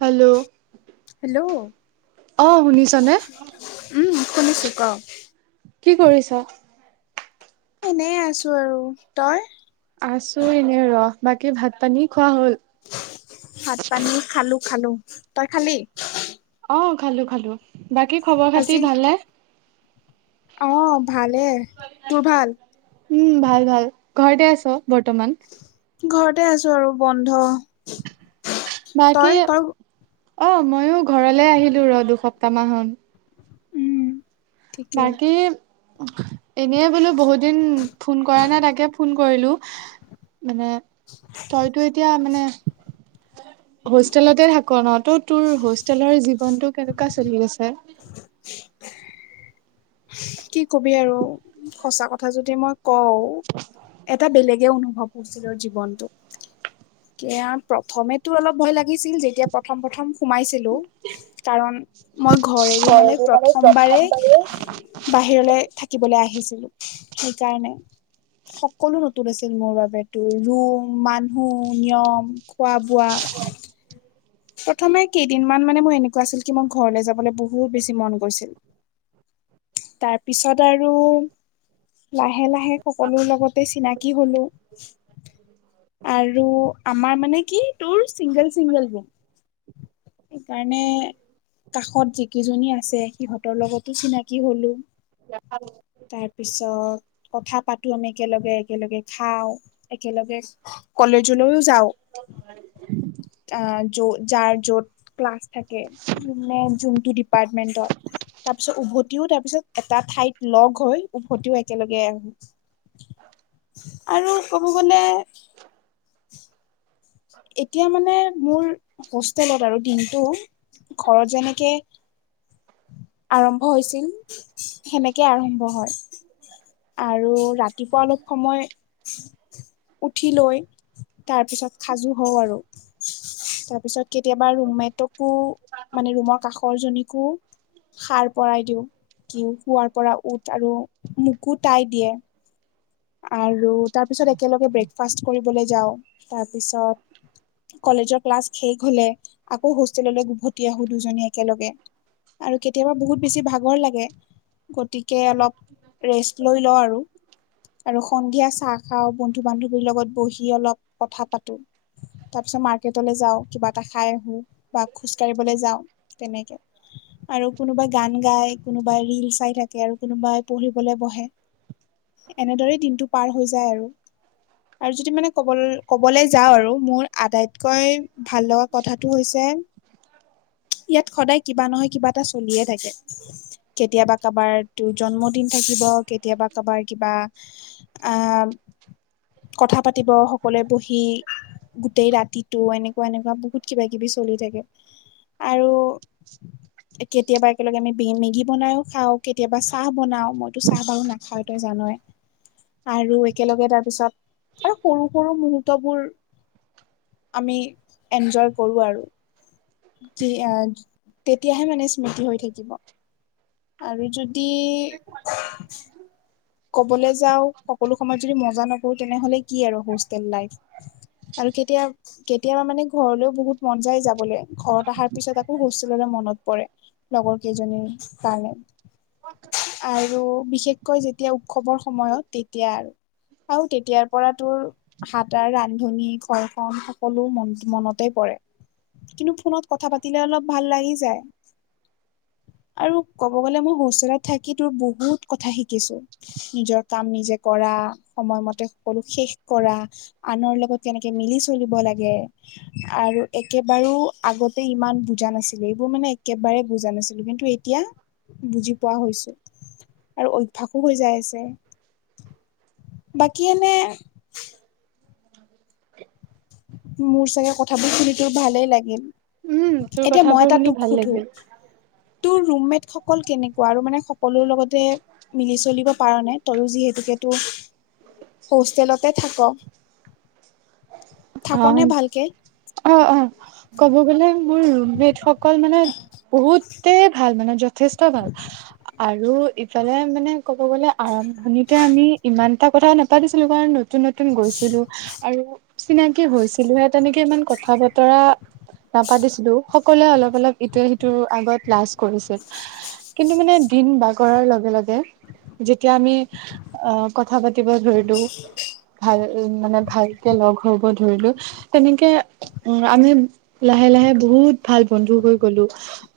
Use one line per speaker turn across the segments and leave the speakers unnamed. Hello,
hello
অ শুনিছনে?
উম শুনিছোঁ ক।
কি কৰিছ।
এনে আছো আৰু তই,
আছো এনে ৰহ বাকী ভাত পানী খোৱা হ'ল।
ভাত পানী খালো খালো তই খালি।
অ খালো খালো। বাকী খবৰ খাতি
আজি
ভালনে?
অহ ভালে তোৰ ভাল।
উম ভাল ভাল ঘৰতে আছ বৰ্তমান।
ঘৰতে আছো আৰু বন্ধ। তই
বাকী,
তই
অ ময়ো ঘৰলে আহিলোঁ ৰ দুসপ্তাহ মান হল।
উম ঠিকে
বাকী, এনেইে বোলো বহুত দিন ফোন কৰা নাই তাকে ফোন কৰিলোঁ মানে, তইতো এতিয়া মানে। হোষ্টেলতে থাকো ন তো তোৰ হোষ্টেলৰ জীৱনটো কেনেকুৱা চলি আছে।
[unintelligible] কি কবি আৰু সঁচা কথা যদি মই কওঁ, এটা বেলেগে অনুভৱ হোষ্টেলৰ জীৱনটো। এয়া প্ৰথমেতো অলপ ভয় লাগিছিল যেতিয়া প্ৰথম প্ৰথম, সোমাইছিলোঁ কাৰণ মই ঘৰ এৰি মানে প্ৰথমবাৰে, বাহিৰলৈ থাকিবলে আহিছিলো সেইকাৰণে। সকলো নতুন আছিল মোৰ বাবেতোৰ ৰুম মানুহ, নিয়ম খোৱা বোৱা। প্ৰথমে কেইদিনমান মানে মোৰ এনেকুৱা আছিল কি মোৰ ঘৰলৈ যাবলৈ বহুত বেছি মন গৈছিল।
[inaudible]
তাৰ পিছত আৰু লাহে লাহে সকলো লগতে চিনাকি হলো আৰু ত আমাৰ মানে কি তোৰ চিংগল চিংগল ৰুম, সেইকাৰণে কাষত যিকেইজনী আছে সিহঁতৰ লগতো চিনাকি হলো।
[unintelligible]
তাৰ পিছত কথা পাতো আমি একেলগে একেলগে খাওঁ একেলগে, কলেজলৈও যাও আহ যত যাৰ য'ত, ক্লাছ থাকে, যোনে যোনটো ডিপাৰ্টমেণ্টৰ। তাৰ পিছত উভতিও তাৰ পিছত এটা ঠাইত লগ হৈ উভতিও একেলগে আহোঁ। আৰু ক'ব গলে। এতিয়া মানে মোৰ হোষ্টেলত আৰু দিনটো ঘৰত যেনেকে- আৰম্ভ হৈছিল সেনেকে আৰম্ভ হয়। আৰু ৰাতিপুৱা অলপ সময়, উঠি লৈ তাৰপিছত সাজু হওঁ আৰু তাৰপিছত, কেতিয়াবা ৰুমেটকো মানে ৰুমৰ কাষৰজনীকো। সাৰ পৰাই দিও কি শোৱাৰ পৰা উঠ আৰু মোকো তাই দিয়ে। আৰু তাৰপিছত একেলগে ব্ৰেকফাষ্ট কৰিবলৈ যাওঁ তাৰপিছত। কলেজৰ ক্লাছ শেষ হলে আকৌ হোষ্টেললৈ উভতি আহো দুজনী একেলগে। আৰু কেতিয়াবা বহুত বেছি ভাগৰ লাগে। গতিকে অলপ ৰেষ্ট লৈ লওঁ আৰু। আৰু সন্ধিয়া চাহ খাওঁ বন্ধু বান্ধৱীৰ লগত বহি অলপ কথা পাতো। তাৰ পিছত মাৰ্কেটলৈ যাওঁ কিবা এটা খাই আহো বা খোজকাঢ়িবলৈ যাওঁ, তেনেকে- আৰু কোনোবাই গান গাই কোনোবাই ৰিল চাই থাকে আৰু কোনোবাই পঢ়িবলে বহে। এনেদৰে দিনটো পাৰ হৈ যায় আৰু। আৰু যদি মানে ক'ব ক'বলৈ যাওঁ আৰু মোৰ আটাইতকৈ ভাল লগা কথাটো হৈছে-
উ [unintelligible]
ইয়াত সদায় কিবা নহয় কিবা এটা চলিয়ে থাকে। কেতিয়াবা কাবাৰ তোৰ জন্মদিন থাকিব কেতিয়াবা কাবাৰ- কিবা আহ কথা পাতিব সকলোৱে বহি- গোটেই ৰাতিটো এনেকুৱা এনেকুৱা বহুত কিবা কিবি চলি থাকে। আৰু- কেতিয়াবা একেলগে আমি মেগী বনাইও খাওঁ কেতিয়াবা চাহ বনাও মইতো চাহ বাৰু নাখাও। তই জানই। আৰু একেলগে তাৰ পিছত আৰু সৰু সৰু মুহুৰ্তবোৰ। আমি এনজয় কৰোঁ আৰু যি আগ-তেতিয়াহে মানে স্মৃতি হৈ থাকিব। আৰু যদি ক'বলৈ যাওঁ সকলো সময়ত যদি মজা নকৰো তেনেহ'লে কি আৰু হোষ্টেল লাইফ আৰু কেতিয়া কেতিয়াবা মানে ঘৰলৈও বহুত মন যায় যাবলৈ ঘৰত অহাৰ পিছত আকৌ হোষ্টেললৈ মনত পৰে। লগৰ কেইজনীৰ কাৰণে, আৰু বিশেষকৈ যেতি- তেতিয়া উৎসৱৰ সময়ত তেতিয়া আৰু, আৰু তেতিয়াৰ পৰা তোৰ- হাতাৰ ৰান্ধনি ঘৰখন সকলো মন মনতে পৰে। কিন্তু ফোনত কথা পাতিলে অলপ ভাল লাগি যায়। আৰু ক'ব গলে মই হোষ্টেলত থাকি তোৰ বহুত কথা শিকিছো। নিজৰ কাম নিজে কৰা সময়মতে সকলো শেষ কৰা। আনৰ লগত কেনেকে মিলি চলিব লাগে। আৰু একেবাৰো আগতে ইমান বুজা নাছিলো এইবোৰ মানে একেবাৰে বুজা নাছিলো, কিন্তু- এতিয়া বুজি পোৱা হৈছো আৰু অভ্যাস হৈ যায় আছে, বাকী এনে মোৰ চাগে কথাবোৰ শুনিতো ভালেই লাগিল।
উম তোৰ
এতিয়া
কথাবোৰ
মই এটা
শুনি ভাল
তোক সোধো
লাগিল।
তোৰ ৰুমমেটসকল কেনেকুৱা আৰু মানে সকলো লগতে মিলি চলিব পাৰ নাই, তইও যিহেতো হোষ্টেলতে থাক।
অ
থাকনে ভালকে?
অ অ ক'ব গ'লে মোৰ ৰুমেটসকল মানে বহুতেই ভাল মানে যথেষ্ট ভাল আৰু ইফালে মানে ক'ব গলে আৰম্ভণিতে আমি ইমান এটা কথা নাপাতিছিলো কাৰণ নতুন নতুন গৈছিলো আৰু চিনাকি হৈছিলোহে তেনেকে ইমান কথা বতৰা নাপাতিছিলো কলে অলপ অলপ ইটোৱ সিটোৰ আগত লাজ কৰিছিল, কিন্তু মানে দিন বা কৰাৰ লগে লগে যেতিয়া আমি কথা পাতিব ধৰিলো ভাল মানে ভালকে লগ হব ধৰিলো, তেনেকে উম আমি, লাহে লাহে বহুত ভাল বন্ধু হৈ গলো।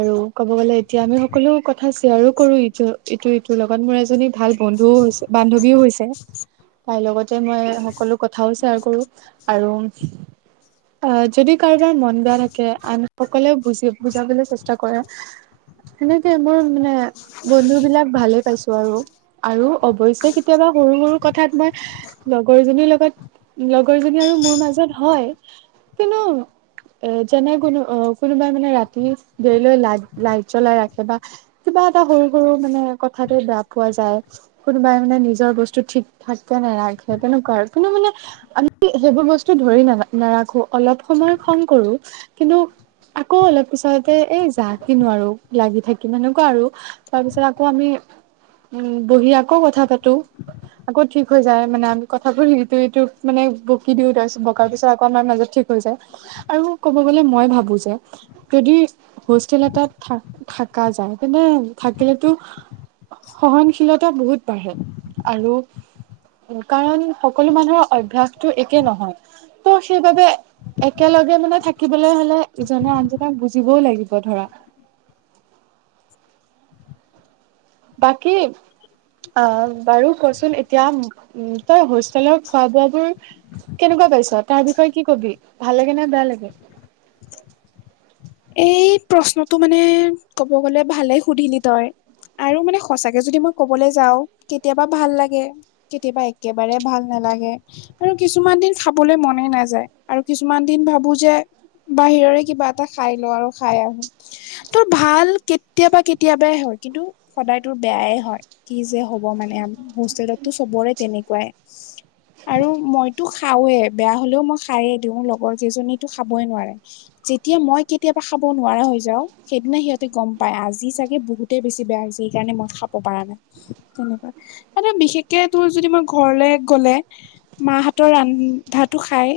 আৰু ক'ব গলে এতিয়া আমি সকলো কথা শ্বেয়াৰো কৰো ইটো ইটো ইটোৰ লগত মোৰ এজনী ভাল বন্ধুও হৈছে বান্ধৱীও হৈছে তাইৰ লগতে মই সকলো কথাও শ্বেয়াৰ কৰোঁ আৰু আহ যদি কাৰোবাৰ মন বেয়া থাকে আন সকলেও বুজি বুজাবলৈ চেষ্টা কৰে। সেনেকে মোৰ মানে বন্ধু বিলাক ভালে পাইছো আৰু। আৰু অৱশ্যে কেতিয়াবা সৰু সৰু কথাত মই, লগৰজনীৰ ল লগৰজনী আৰু মোৰ মাজত হয়, কিন্তু এ যেনে কোনো অ, কোনোবা মানে ৰাতি, দেৰি লৈ লাই-লাইট জ্বলাই ৰাখে বা কিবা এটা সৰু সৰু মানে কথাতে বেয়া পোৱা যায়। কোনোবাই মানে নিজৰ বস্তু ঠিক ঠাককে নেৰাখে তেনেকুৱা আৰু, কিন্তু মানে আ সেইবোৰ বস্তু ধৰি না-নাৰাখো অলপ সময় খং কৰো, কিন্তু আকৌ অলপ পিছতে এই যা কিনো আৰু লাগি থাকি এনেকুৱা আৰু তাৰপিছত আকৌ আমি, উম, বহি আকৌ কথা পাতো। আকৌ ঠিক হৈ যায় মানে আমি কথাবোৰ ইটো সিটোক মানে বকি দিও তাৰপিছত বকাৰ পিছত আকৌ আমাৰ মাজত ঠিক হৈ যায়, আৰু ক'ব গ'লে মই ভাবো যে যদি হোষ্টেল এটাত থা-থাকা যায়, তেন্তে থাকিলেতো সহনশীলতা বহুত বাঢ়ে, আৰু উম, কাৰণ সকলো মানুহৰ অভ্যাসটো একে নহয়, ত' সেইবাবে একেলগে মানে থাকিবলৈ হলে ইজনে আনজনক বুজিবও লাগিব ধৰা। বাকী অ', বাৰু কচোন এতিয়া উম তই হোষ্টেলত খোৱা বোৱা বোৰ। কেনেকুৱা পাইছ তাৰ বিষয়ে কি কবি, ভাল লাগে নে বেয়া লাগে?
এই প্ৰশ্নটো মানে ক'ব গলে ভালে সুধিলি তই আৰু মানে সঁচাকে যদি মই কবলৈ যাওঁ কেতিয়াবা ভাল লাগে। কেতিয়াবা একেবাৰে ভাল নালাগে। আৰু কিছুমান দিন খাবলৈ মনে নাযায়, আৰু কিছুমান দিন ভাবো যে বাহিৰৰে কিবা এটা খাই লওঁ আৰু খাই আহো। তোৰ ভাল কেতিয়াবা কেতিয়াবাই হয় কিন্তু, সদায় তোৰ বেয়াই হয়। কি যে হ'ব মানে হোষ্টেলতটো চবৰে তেনেকুৱাই। আৰু মইতো খাওয়ে বেয়া হলেও মই খাইয়ে দিওঁ লগৰ কেইজনীতো খাবই নোৱাৰে। যেতিয়া মই কেতিয়াবা খাব নোৱাৰা হৈ যাও সেইদিনা সিহঁতে গম পায় আজি চাগে বহুতেই বেছি বেয়া হৈছে সেইকাৰণে মই খাব পাৰা নাই। তেনেকোৱা, আৰু বিশেষকে তোৰ যদি মই ঘৰলে গ'লে মাহতৰ ৰন্ধাটো খাই।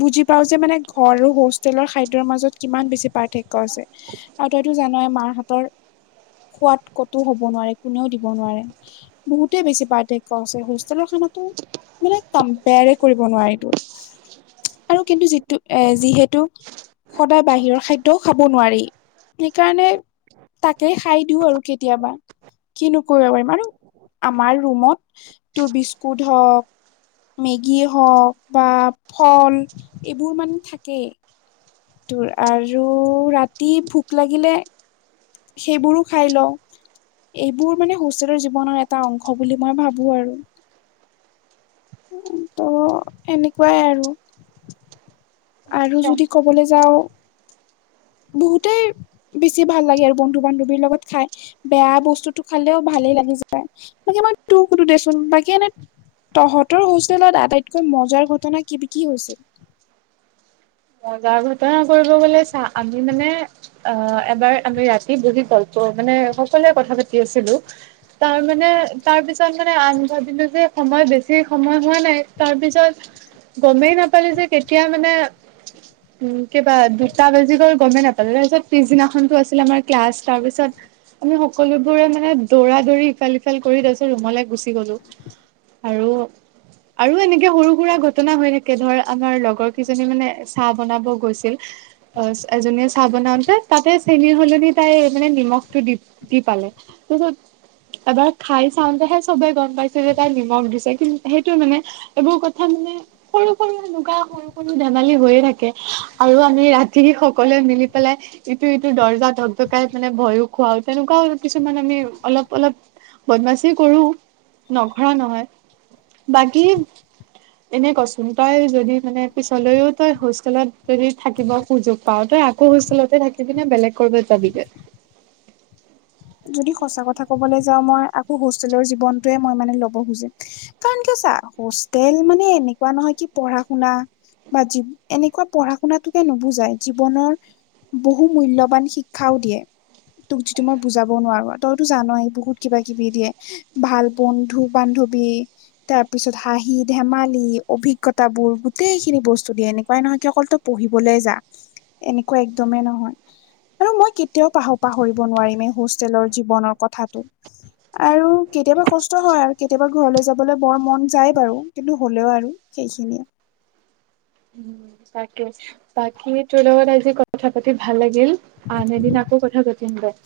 বুজি পাও যে মানে ঘৰ আৰু হোষ্টেলৰ খাদ [unintelligible] মাজত কিমান বেছি পাৰ্থক্য আছে, আৰু তইতো জানাই মাৰ হাতৰ সোৱাদ ক'তো হ'ব নোৱাৰে কোনেও দিব নোৱাৰে। বহুতেই বেছি পাৰ্থক্য আছে হোষ্টেলৰ খানাতো মানে কম্পৰে কৰিব নোৱাৰি এইটো, আৰু কিন্তু যিটো, এ যিহেতু সদায় বাহিৰৰ খাদ্যয়ও খাব নোৱাৰি, সেইকাৰণে তাকেই খাই দিওঁ আৰু কেতিয়াবা। কিনো কৰিব পাৰিম আৰু, আমাৰ ৰুমত তোৰ বিস্কুট হওক মেগীয়ে হওক বা, ফল এইবোৰ মানে থাকেই। তোৰ আৰু ৰাতি ভোক লাগিলে সেইবোৰো খাই লওঁ। এইবোৰ মানে হোষ্ঠেলৰ জীৱনৰ এটা অংশ বুলি মই ভাবো আৰু। ত' এনেকুৱাই আৰু। আৰু
চা
যদি ক'বলৈ যাও বহুতেই বেছি ভাল লাগে আৰু বন্ধু বান্ধৱীৰ লগত খাই বেয়া বস্তুতটো খালেও ভালেই লাগি যায়। তাকে মই তোৰ সুধো দেচোন বাকী এনে তহঁতৰ হোষ্টেলত আটাইতকৈ মজাৰ ঘটনা কি কি হৈছিল?
মজা ঘটনা কৰিব গলে চা আমি মানে অ, এবাৰ আমি ৰাতি বহি গল্প মানে সকলোৱে কথা পাতি আছিলো। তাৰ মানে তাৰ পিছত মানে আমি ভাবিলো যে সময় বেছি সময় হোৱা নাই তাৰপিছত গমেই নাপালো যে কেতিয়া মানে উ [inaudible] উম, কিবা দুটা বাজি গ'ল গমে নাপালো তাৰ পিছত পিছদিনাখনো আছিলে আমাৰ ক্লাস তাৰ পিছত আমি সকলোবোৰে মানে দৌৰা দৌৰি ইফাল সিফাল কৰি তাৰ পিছত ৰুমলে গুচি গলো। আৰু - আৰু এনেকে সৰু সুৰা ঘটনা হৈ থকে ধৰ আমাৰ লগৰ কেইজনী মানে চাহ বনাব গৈছিল। অ, এজনীয়ে চাহ বনাওতে তাতে চেনী সলনি তাই মানে নিমখটো দি দি পালে তত এবাৰ খাই চাওতেহে চবে গম পাইছে যে তাই নিমখ দিছে কিন্ত সেইটো মানে এইবোৰ কথা মানে সৰু - সৰু এনেকোৱা সৰু - সৰু ধ সালি হৈয়ে থাকে আৰু আমি ৰাতি সকলোৱে মিলি পেলাই ইটো ইটো দৰ্জা ধক ধকাই মানে ভয়ো খুৱাও তেনেকুৱাও কিছুমান আমি অলপ - অলপ বদমাছি কৰো নখৰা নহয় বাকী এনে কচোন তই যদি মানে পিছ লেও তই হোষ্টেলত যদি থাকিবৰ সুযোগ পাও তই আকৌ হোষ্টেলতে থাকি পিনে বেলেগ কৰবাত যাবিগে।
যদি সঁচা কথা ক'বলৈ যাও মই আকৌ হোষ্টেলৰ জীৱনটোৱে মই মানে ল'ব খুজিম। কাৰণ কে আছা হোষ্টেল মানে এনেকুৱা নহয় কি পঢ়া শুনা বা এনেকুৱা পঢ়া শুনাতোকে নোবুজাই জীৱনৰ বহু মূল্যবান শিক্ষাও দিয়ে তোক যিটো মই বুজাব নোৱাৰো তইতো জানয়েই বহুত কিবা কিবি দিয়ে ভাল বন্ধু বান্ধৱী। তাৰ পিছত হাঁহি ধেমালি অভিজ্ঞতা বোৰ গোটেইখিনি বস্তু দিয়ে এনেকুৱাই নহয় অকলতু পঢ়িবলৈ যা এনেকুৱা একদমেই নহয়। আৰু মই কেতিয়াও পাহৰ পাহৰিব নোৱাৰিম এই হোষ্টেলৰ জীৱনৰ কথাটো। আৰু কেতিয়াবা কষ্ট হয় আৰু কেতিয়াবা ঘৰলৈ যাবলৈ বৰ মন যায় বাৰু কিন্তু হ'লেও আৰু। সেইখিনিয়ে।
তাকে বাকি তোৰ লগত আজি ক কথা পাতি ভাল লাগিল আন এদিন আকৌ কথা পাতিম দে।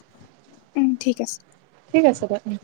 উম, ঠিক আছে।
ঠিক আছে দে উম,